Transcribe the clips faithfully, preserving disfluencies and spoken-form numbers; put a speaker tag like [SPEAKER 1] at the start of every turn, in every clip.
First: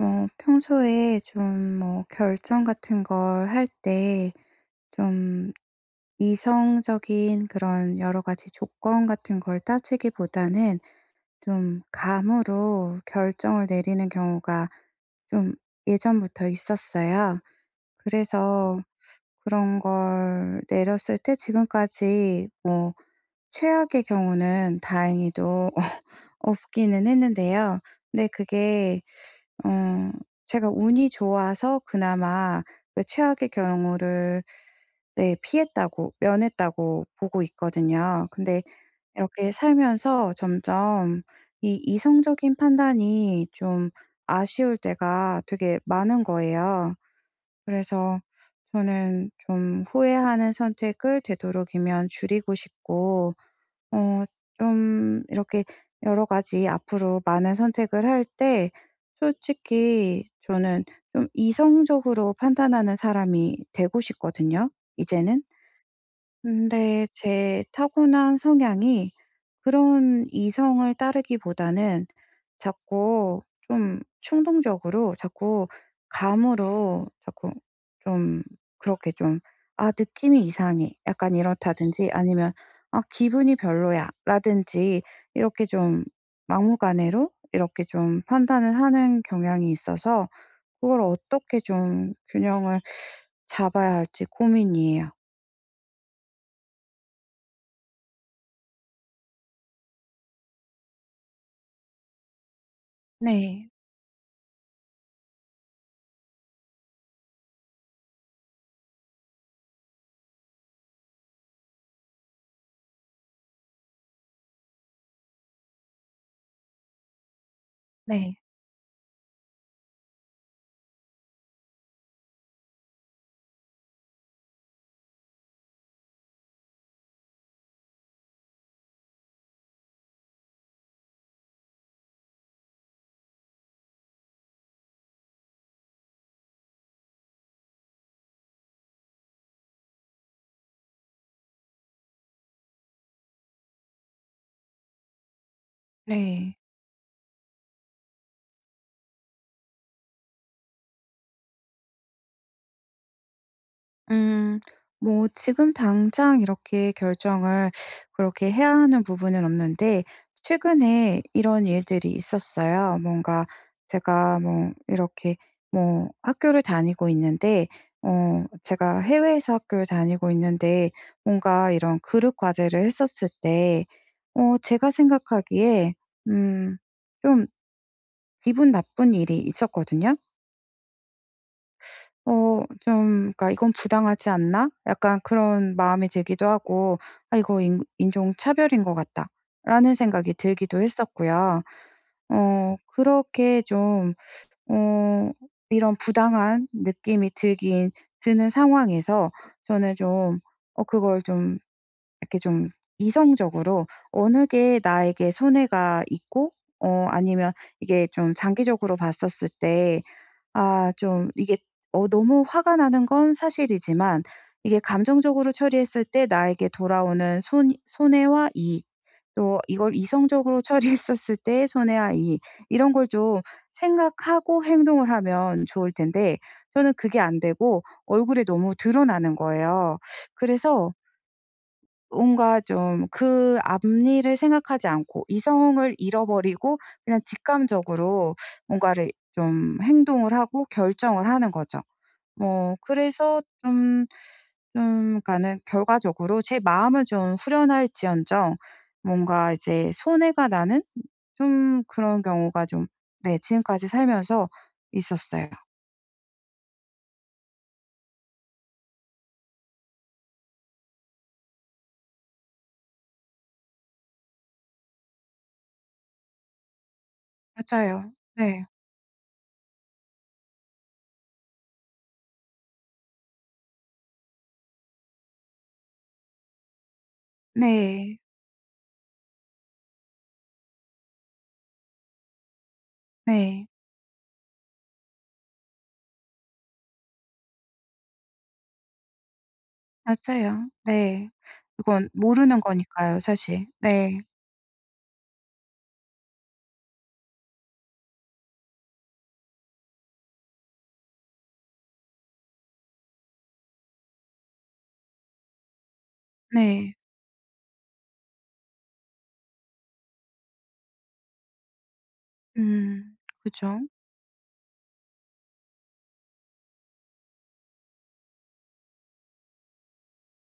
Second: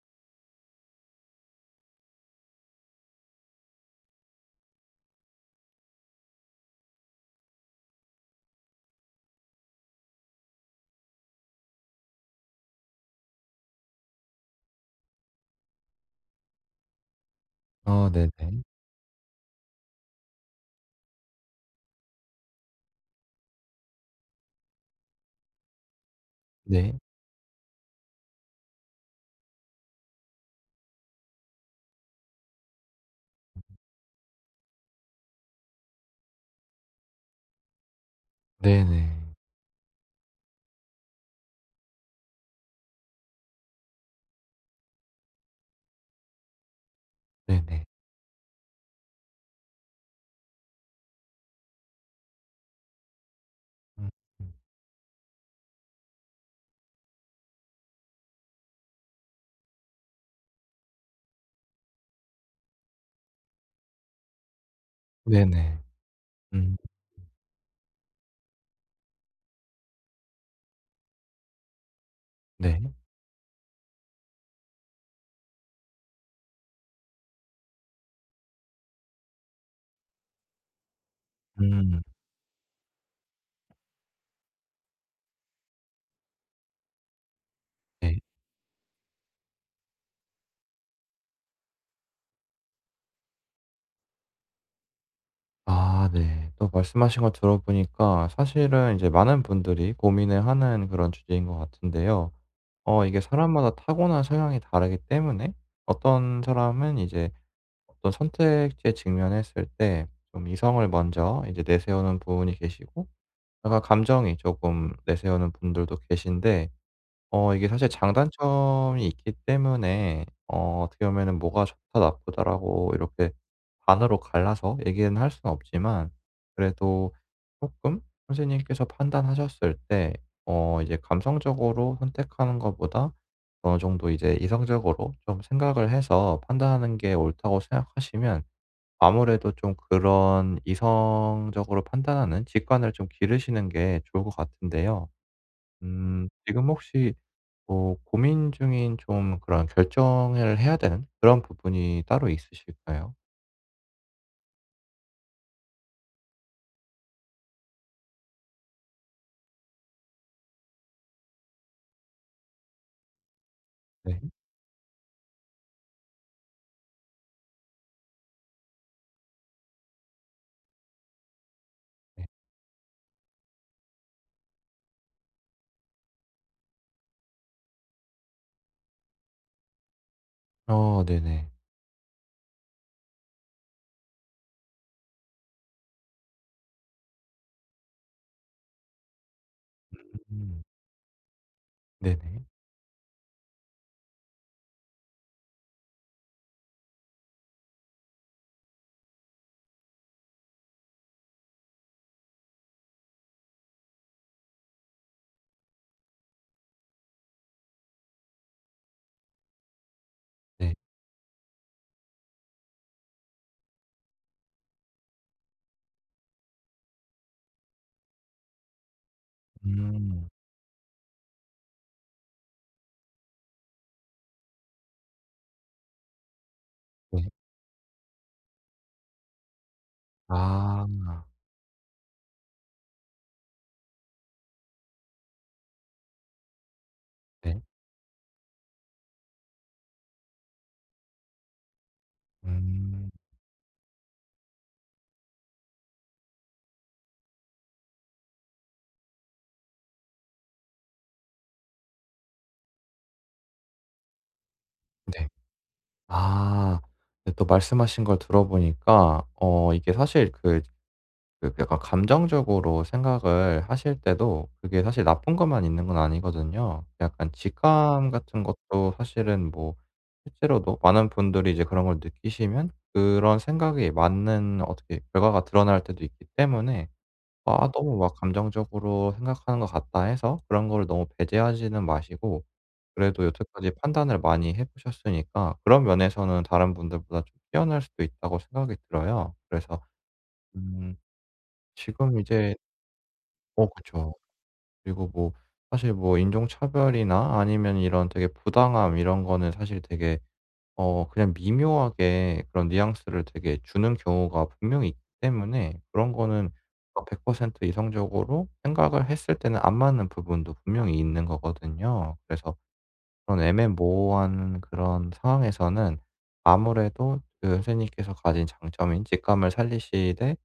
[SPEAKER 1] 어 평소에 좀 뭐 결정 같은 걸 할 때, 좀 이성적인 그런 여러 가지 조건 같은 걸 따지기보다는 좀 감으로 결정을 내리는 경우가 좀 예전부터 있었어요.
[SPEAKER 2] 어 네네.
[SPEAKER 1] 그래서 그런 걸 내렸을 때 지금까지 뭐 최악의 경우는 다행히도
[SPEAKER 2] 네.
[SPEAKER 1] 없기는 했는데요. 근데 그게 어 제가 운이 좋아서 그나마 그 최악의 경우를, 네, 피했다고 면했다고 보고 있거든요. 근데
[SPEAKER 2] 네네.
[SPEAKER 1] 이렇게 살면서 점점 이 이성적인 판단이 좀 아쉬울 때가 되게 많은 거예요.
[SPEAKER 2] 네네.
[SPEAKER 1] 그래서 저는 좀 후회하는 선택을 되도록이면 줄이고 싶고,
[SPEAKER 2] 음
[SPEAKER 1] 어
[SPEAKER 2] 음.
[SPEAKER 1] 좀 이렇게 여러 가지 앞으로 많은 선택을 할 때 솔직히 저는 좀 이성적으로 판단하는 사람이 되고 싶거든요 이제는.
[SPEAKER 2] 네네. 음
[SPEAKER 1] 근데 제 타고난 성향이 그런 이성을 따르기보다는
[SPEAKER 2] 네.
[SPEAKER 1] 자꾸 좀 충동적으로 자꾸 감으로 자꾸 좀 그렇게 좀 '아 느낌이 이상해.' 약간
[SPEAKER 2] 음
[SPEAKER 1] 이렇다든지 아니면 '아 기분이 별로야.' 라든지 이렇게 좀 막무가내로 이렇게
[SPEAKER 2] 네.
[SPEAKER 1] 좀 판단을 하는 경향이 있어서 그걸 어떻게 좀 균형을 잡아야 할지 고민이에요.
[SPEAKER 2] 아 네. 또 말씀하신 거 들어보니까 사실은 이제 많은 분들이 고민을 하는 그런 주제인 것 같은데요. 어 이게
[SPEAKER 1] 네.
[SPEAKER 2] 사람마다 타고난 성향이 다르기 때문에, 어떤 사람은 이제 어떤 선택지에 직면했을 때 좀 이성을 먼저 이제 내세우는 분이 계시고, 약간 감정이 조금 내세우는 분들도 계신데, 어 이게 사실
[SPEAKER 1] 네.
[SPEAKER 2] 장단점이 있기 때문에 어 어떻게 보면은 뭐가 좋다 나쁘다라고 이렇게 반으로 갈라서 얘기는 할 수는 없지만, 그래도 조금 선생님께서 판단하셨을 때 어 이제 감성적으로 선택하는 것보다 어느 정도 이제 이성적으로 좀 생각을 해서 판단하는 게 옳다고 생각하시면, 아무래도 좀 그런 이성적으로 판단하는 직관을 좀 기르시는 게 좋을 것 같은데요.
[SPEAKER 1] 네.
[SPEAKER 2] 음
[SPEAKER 1] 네.
[SPEAKER 2] 지금 혹시 뭐 고민 중인 좀 그런 결정을 해야 되는 그런 부분이 따로 있으실까요?
[SPEAKER 1] 음. 뭐 지금 당장 이렇게 결정을 그렇게 해야 하는 부분은 없는데 최근에 이런 일들이 있었어요. 뭔가
[SPEAKER 2] 네.
[SPEAKER 1] 제가 뭐 이렇게 뭐 학교를 다니고 있는데, 어 제가 해외에서 학교를 다니고 있는데, 뭔가 이런
[SPEAKER 2] 네.
[SPEAKER 1] 그룹 과제를 했었을 때 어 제가 생각하기에 음 좀 기분 나쁜 일이 있었거든요.
[SPEAKER 2] 어 네네.
[SPEAKER 1] 어 좀 그러니까 '이건 부당하지 않나?' 약간 그런 마음이 들기도 하고, '아 이거 인 인종차별인 것 같다.'라는 생각이
[SPEAKER 2] 음.
[SPEAKER 1] 들기도 했었고요.
[SPEAKER 2] 네네.
[SPEAKER 1] 어 그렇게 좀 어 이런 부당한 느낌이 들긴 드는 상황에서 저는 좀 어 그걸 좀 이렇게 좀 이성적으로 어느 게 나에게 손해가 있고, 어 아니면 이게 좀 장기적으로 봤었을 때
[SPEAKER 2] 네.
[SPEAKER 1] 아 좀 이게 어 너무 화가 나는 건 사실이지만 이게 감정적으로 처리했을 때 나에게 돌아오는 손 손해와 이익, 또 이걸
[SPEAKER 2] 음.
[SPEAKER 1] 이성적으로 처리했었을 때의 손해와 이익, 이런 걸 좀 생각하고 행동을 하면 좋을 텐데 저는 그게
[SPEAKER 2] 네.
[SPEAKER 1] 안 되고 얼굴에 너무 드러나는 거예요.
[SPEAKER 2] 아.
[SPEAKER 1] 그래서 뭔가 좀 그 앞일을 생각하지 않고 이성을 잃어버리고 그냥
[SPEAKER 2] 네.
[SPEAKER 1] 직감적으로 뭔가를 좀 행동을 하고 결정을 하는 거죠. 뭐
[SPEAKER 2] 음.
[SPEAKER 1] 그래서 좀 좀 그러니까는 결과적으로 제 마음은 좀 후련할지언정 뭔가 이제 손해가 나는 좀 그런 경우가 좀, 네, 지금까지 살면서
[SPEAKER 2] 네.
[SPEAKER 1] 있었어요.
[SPEAKER 2] 아. 네, 또 말씀하신 걸 들어보니까 어 이게 사실 그 그 약간 감정적으로 생각을 하실 때도 그게 사실 나쁜 것만 있는 건 아니거든요. 약간 직감
[SPEAKER 1] 맞아요.
[SPEAKER 2] 같은
[SPEAKER 1] 네.
[SPEAKER 2] 것도 사실은 뭐 실제로도 많은 분들이 이제 그런 걸 느끼시면 그런 생각이 맞는 어떻게 결과가 드러날 때도 있기 때문에, '아 너무 막
[SPEAKER 1] 네.
[SPEAKER 2] 감정적으로 생각하는 것 같다.' 해서 그런 거를 너무 배제하지는 마시고, 그래도
[SPEAKER 1] 네.
[SPEAKER 2] 여태까지 판단을 많이 해 보셨으니까 그런 면에서는 다른 분들보다 좀 뛰어날 수도 있다고 생각이 들어요. 그래서
[SPEAKER 1] 맞아요.
[SPEAKER 2] 음
[SPEAKER 1] 네. 그건
[SPEAKER 2] 지금 이제
[SPEAKER 1] 모르는 거니까요 사실.
[SPEAKER 2] 어 그쵸.
[SPEAKER 1] 네.
[SPEAKER 2] 그리고 뭐 사실 뭐 인종차별이나 아니면 이런 되게 부당함 이런 거는 사실 되게 어 그냥 미묘하게 그런 뉘앙스를 되게 주는 경우가 분명히 있기 때문에, 그런 거는
[SPEAKER 1] 네.
[SPEAKER 2] 어 백 퍼센트 이성적으로 생각을 했을 때는 안 맞는 부분도 분명히 있는 거거든요. 그래서
[SPEAKER 1] 음.
[SPEAKER 2] 그런
[SPEAKER 1] 그죠.
[SPEAKER 2] 애매모호한 그런 상황에서는 아무래도 그 선생님께서 가진 장점인 직감을 살리시되,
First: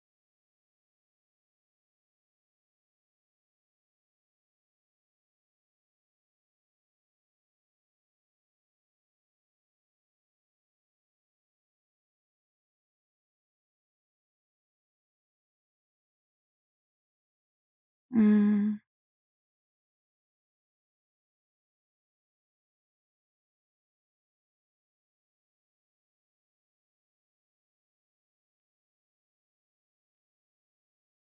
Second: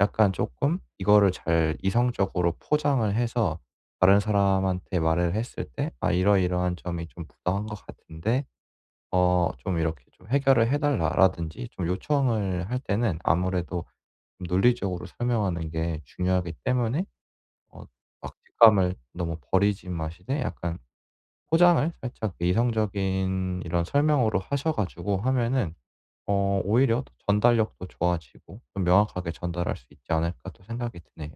[SPEAKER 2] 약간 쪼끔 이거를 잘 이성적으로 포장을 해서 다른 사람한테 말을 했을 때 "아 이러이러한 점이 좀 부당한 것 같은데 어 좀 이렇게 좀 해결을 해 달라."라든지 좀 요청을 할 때는 아무래도 좀 논리적으로 설명하는 게 중요하기 때문에, 어
[SPEAKER 1] 음.
[SPEAKER 2] 막직감을 너무 버리진 마시되 약간 포장을 살짝 이성적인 이런 설명으로 하셔 가지고 하면은 어 오히려 더 전달력도 좋아지고 좀 명확하게 전달할 수 있지 않을까 또 생각이 드네요.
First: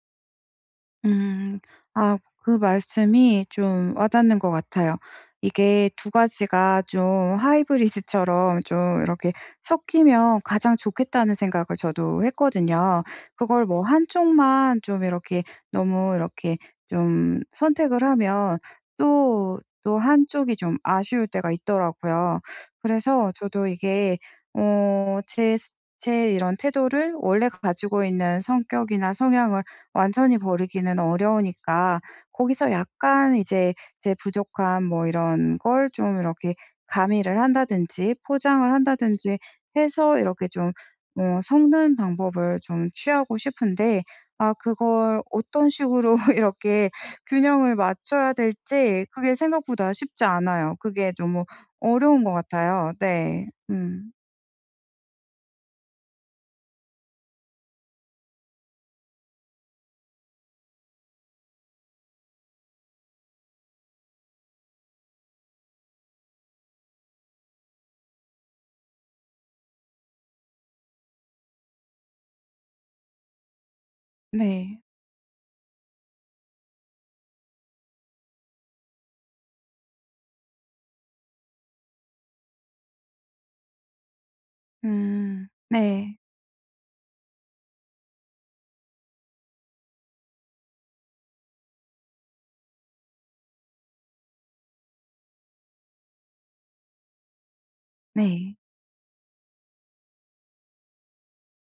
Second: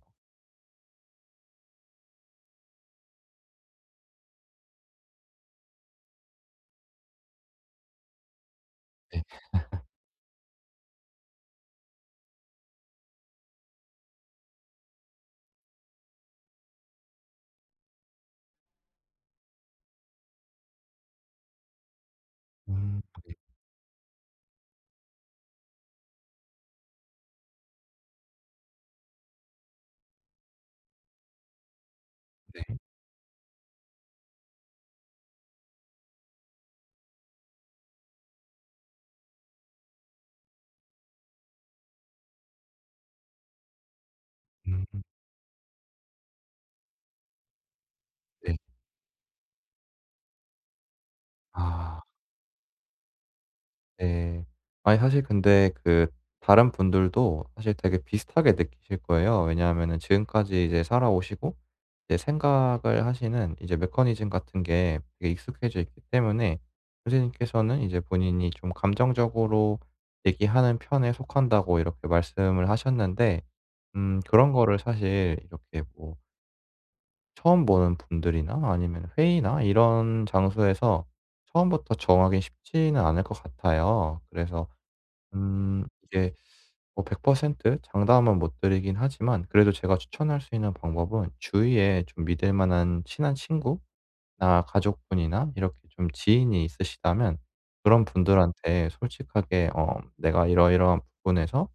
[SPEAKER 1] 음. 아 그 말씀이 좀 와닿는 것 같아요. 이게 두 가지가 좀 하이브리드처럼 좀
[SPEAKER 2] 네.
[SPEAKER 1] 이렇게 섞이면 가장 좋겠다는 생각을 저도 했거든요. 그걸 뭐 한 쪽만 좀 이렇게 너무 이렇게 좀 선택을 하면 또, 또 한 쪽이 좀 아쉬울 때가 있더라고요.
[SPEAKER 2] 음.
[SPEAKER 1] 그래서 저도 이게 어 제 스 제 이런 태도를 원래 가지고 있는 성격이나 성향을 완전히 버리기는 어려우니까
[SPEAKER 2] 네.
[SPEAKER 1] 거기서 약간 이제 제 부족함 뭐 이런 걸 좀 이렇게 가미를 한다든지 포장을 한다든지 해서 이렇게 좀 어 섞는 방법을 좀 취하고 싶은데 아
[SPEAKER 2] 음.
[SPEAKER 1] 그걸 어떤 식으로 이렇게 균형을 맞춰야
[SPEAKER 2] 네.
[SPEAKER 1] 될지 그게 생각보다 쉽지 않아요. 그게 너무
[SPEAKER 2] 아
[SPEAKER 1] 어려운 것 같아요. 네. 음.
[SPEAKER 2] 네. 아니 사실 근데 그 다른 분들도 사실 되게 비슷하게 느끼실 거예요. 왜냐하면은 지금까지 이제 살아오시고 이제 생각을 하시는 이제 메커니즘 같은 게 되게 익숙해져 있기 때문에, 선생님께서는 이제 본인이 좀 감정적으로 얘기하는 편에 속한다고 이렇게 말씀을 하셨는데, 음 그런 거를
[SPEAKER 1] 네.
[SPEAKER 2] 사실 이렇게 뭐 처음 보는 분들이나 아니면 회의나 이런 장소에서 처음부터 정하기 쉽지는 않을 것 같아요. 그래서
[SPEAKER 1] 음.
[SPEAKER 2] 음
[SPEAKER 1] 네.
[SPEAKER 2] 이게 뭐 백 퍼센트 장담은 못 드리긴 하지만, 그래도 제가 추천할 수 있는 방법은 주위에 좀 믿을 만한 친한 친구나 가족분이나 이렇게 좀 지인이 있으시다면, 그런
[SPEAKER 1] 네.
[SPEAKER 2] 분들한테 솔직하게 어 "내가 이러이러한 부분에서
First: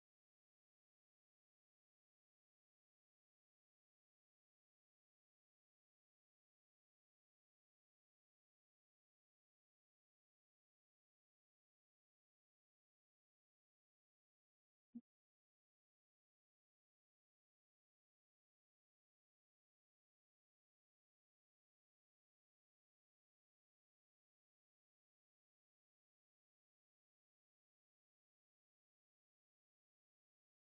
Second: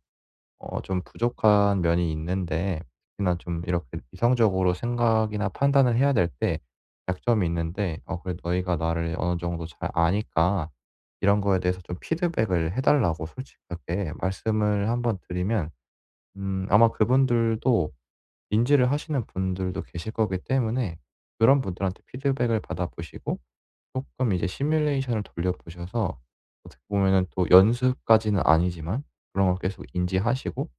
[SPEAKER 2] 어 좀 부족한 면이 있는데, 특히나 좀 이렇게 이성적으로 생각이나 판단을 해야 될 때 약점이 있는데, 어 그래 "너희가 나를 어느 정도 잘 아니까 이런 거에 대해서 좀 피드백을 해 달라."고 솔직하게 말씀을 한번 드리면, 음 아마 그분들도 인지를 하시는 분들도 계실 거기 때문에, 그런 분들한테 피드백을 받아 보시고 조금 이제 시뮬레이션을 돌려보셔서, 어떻게 보면은 또 연습까지는 아니지만 그런 걸 계속 인지하시고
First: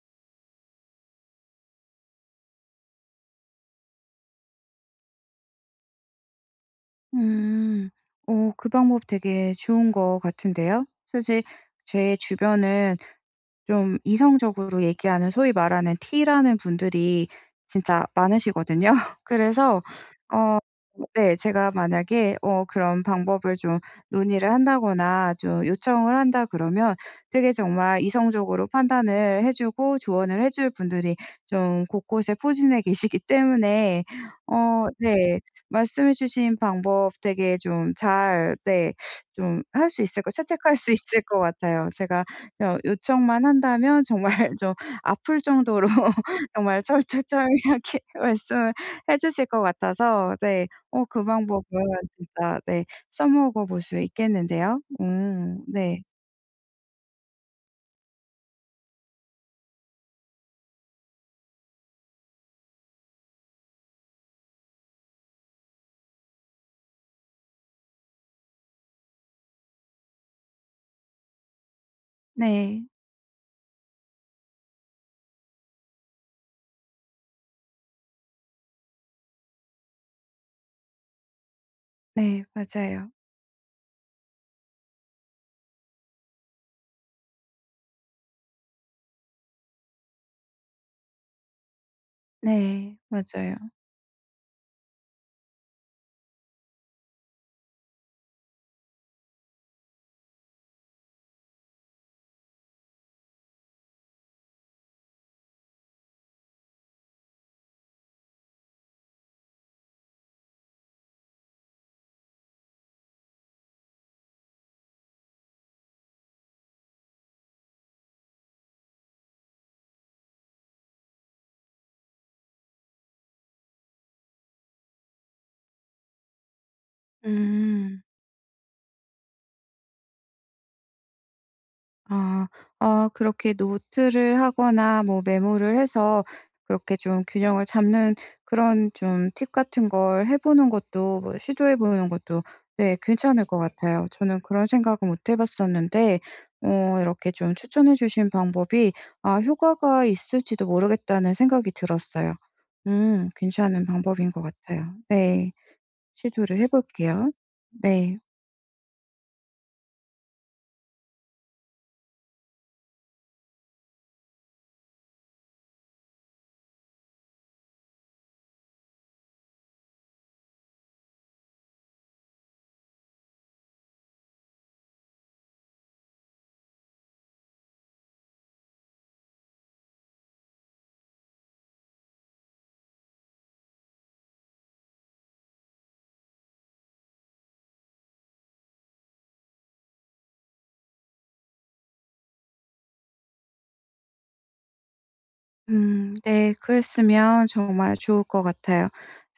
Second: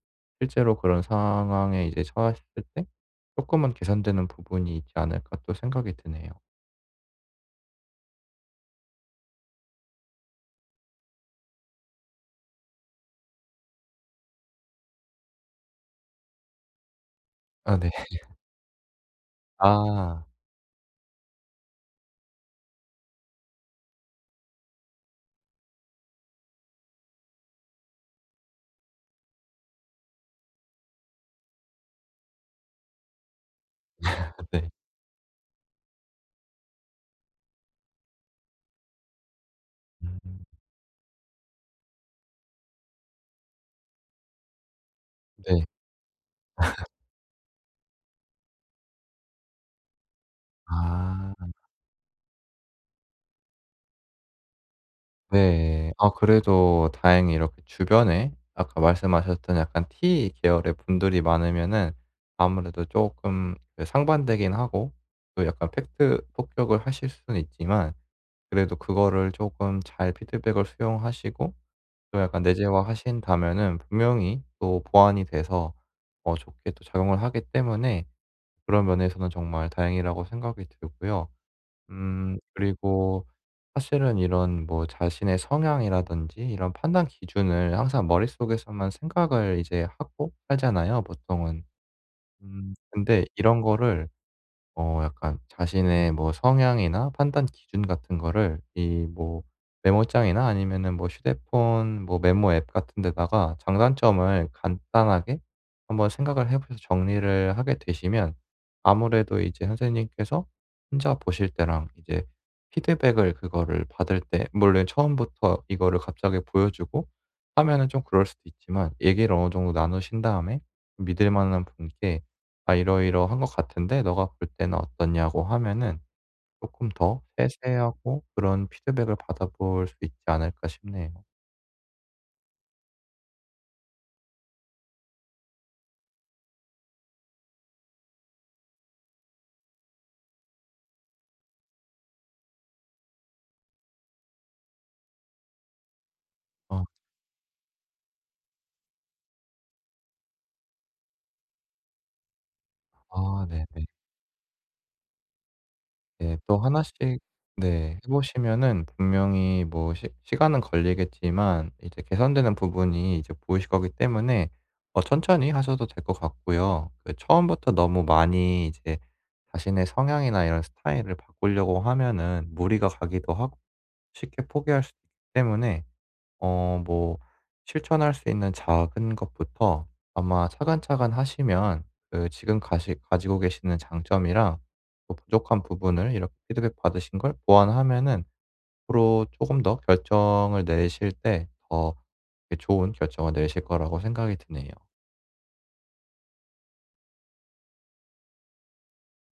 [SPEAKER 2] 실제로 그런 상황에 이제 처했을 때 조금은 개선되는 부분이 있지 않을까 또 생각이 드네요.
[SPEAKER 1] 음. 오 그 방법 되게 좋은 것 같은데요. 사실 제 주변은 좀 이성적으로 얘기하는 소위 말하는 T라는 분들이
[SPEAKER 2] 아 네.
[SPEAKER 1] 진짜 많으시거든요. 그래서
[SPEAKER 2] 아
[SPEAKER 1] 어 네, 제가 만약에 어 그런 방법을 좀 논의를 한다거나 좀 요청을 한다 그러면 되게 정말 이성적으로 판단을 해 주고 조언을 해줄 분들이 좀 곳곳에 포진해 계시기 때문에
[SPEAKER 2] 네.
[SPEAKER 1] 어 네, 말씀해 주신 방법 되게 좀 잘, 네, 좀 할 수 있을 거
[SPEAKER 2] 음
[SPEAKER 1] 채택할 수 있을 것 같아요. 제가 여 요청만 한다면 정말 좀 아플
[SPEAKER 2] 네.
[SPEAKER 1] 정도로 정말 철두철미하게 말씀을 해 주실 것 같아서, 네, 어 그
[SPEAKER 2] 아.
[SPEAKER 1] 방법은 진짜, 네, 써먹어 볼 수 있겠는데요. 음,
[SPEAKER 2] 네.
[SPEAKER 1] 네.
[SPEAKER 2] 아 그래도 다행히 이렇게 주변에 아까 말씀하셨던 약간 T 계열의 분들이 많으면은, 아무래도 쪼끔 그 상반되긴 하고 또 약간 팩트 폭격을 하실 수는 있지만, 그래도 그거를 쪼끔 잘 피드백을 수용하시고 또 약간
[SPEAKER 1] 네.
[SPEAKER 2] 내재화하신다면은 분명히 또 보완이 돼서 어 좋게 또 작용을 하기 때문에, 그런 면에서는 정말 다행이라고 생각이 들고요. 음
[SPEAKER 1] 네 맞아요.
[SPEAKER 2] 그리고 사실은 이런 뭐 자신의 성향이라든지 이런 판단 기준을 항상 머릿속에서만 생각을 이제 하고 살잖아요 보통은. 음
[SPEAKER 1] 네
[SPEAKER 2] 근데
[SPEAKER 1] 맞아요.
[SPEAKER 2] 이런 거를 어 약간 자신의 뭐 성향이나 판단 기준 같은 거를 이 뭐 메모장이나 아니면은 뭐 휴대폰 뭐 메모 앱 같은 데다가 장단점을 간단하게 한번 생각을 해 보셔서 정리를 하게 되시면, 아무래도 이제 선생님께서 혼자 보실 때랑 이제 피드백을 그거를 받을 때, 물론 처음부터 이거를 갑자기 보여주고 하면은 좀 그럴 수도 있지만, 얘기를 어느 정도 나누신 다음에 믿을 만한 분께 "아 이러이러한 것 같은데 너가 볼 때는 어떠냐."고 하면은 조금 더
[SPEAKER 1] 음.
[SPEAKER 2] 세세하고 그런 피드백을 받아볼 수 있지 않을까 싶네요.
[SPEAKER 1] 아. 어 그렇게 노트를 하거나 뭐 메모를 해서 그렇게 좀 균형을 잡는 그런 좀 팁 같은 걸 해 보는 것도 뭐 시도해 보는 것도, 네, 괜찮을 것 같아요. 저는 그런 생각은 못 해 봤었는데 어
[SPEAKER 2] 어
[SPEAKER 1] 이렇게 좀 추천해 주신 방법이 '아 효과가 있을지도 모르겠다.'는 생각이 들었어요. 음
[SPEAKER 2] 아 네네.
[SPEAKER 1] 괜찮은 방법인 것 같아요. 네.
[SPEAKER 2] 네. 또
[SPEAKER 1] 시도를 해
[SPEAKER 2] 하나씩 네
[SPEAKER 1] 볼게요.
[SPEAKER 2] 해
[SPEAKER 1] 네.
[SPEAKER 2] 보시면은 분명히 뭐 시 시간은 걸리겠지만 이제 개선되는 부분이 이제 보이실 거기 때문에, 어 천천히 하셔도 될 것 같고요. 그 처음부터 너무 많이 이제 자신의 성향이나 이런 스타일을 바꾸려고 하면은 무리가 가기도 하고 쉽게 포기할 수도 있기 때문에, 어 뭐 실천할 수 있는 작은 것부터 아마 차근차근 하시면, 그 지금 가시 가지고 계시는 장점이랑 또 부족한 부분을 이렇게 피드백 받으신 걸 보완하면은 앞으로 조금 더 결정을 내실 때 더, 예, 좋은 결정을 내실 거라고 생각이 드네요.
[SPEAKER 1] 음, 네. 그랬으면 정말 좋을 것 같아요.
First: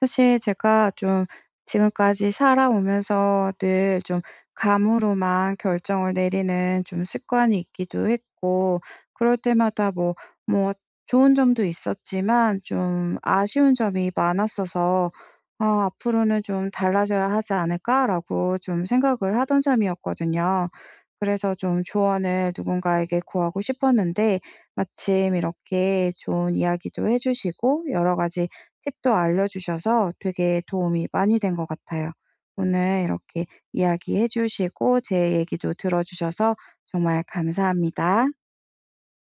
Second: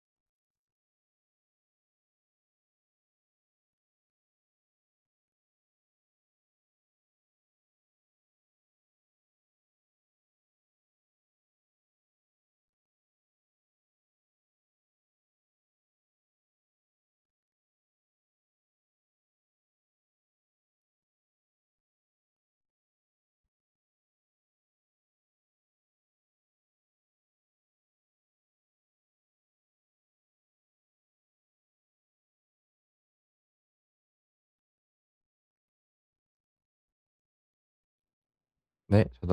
[SPEAKER 1] 사실 제가 좀 지금까지 살아오면서 늘 좀 감으로만 결정을 내리는 좀 습관이 있기도 했고 그럴 때마다 뭐 뭐 좋은 점도 있었지만 좀 아쉬운 점이 많았어서 '아 앞으로는 좀 달라져야 하지 않을까?'라고 좀 생각을 하던 점이었거든요. 그래서 좀 조언을 누군가에게 구하고 싶었는데 마침 이렇게 좋은 이야기도 해 주시고 여러 가지 팁도 알려주셔서 되게 도움이 많이 된 것 같아요. 오늘 이렇게 이야기해 주시고 제 얘기도 들어주셔서 정말 감사합니다.
[SPEAKER 2] 네. 저도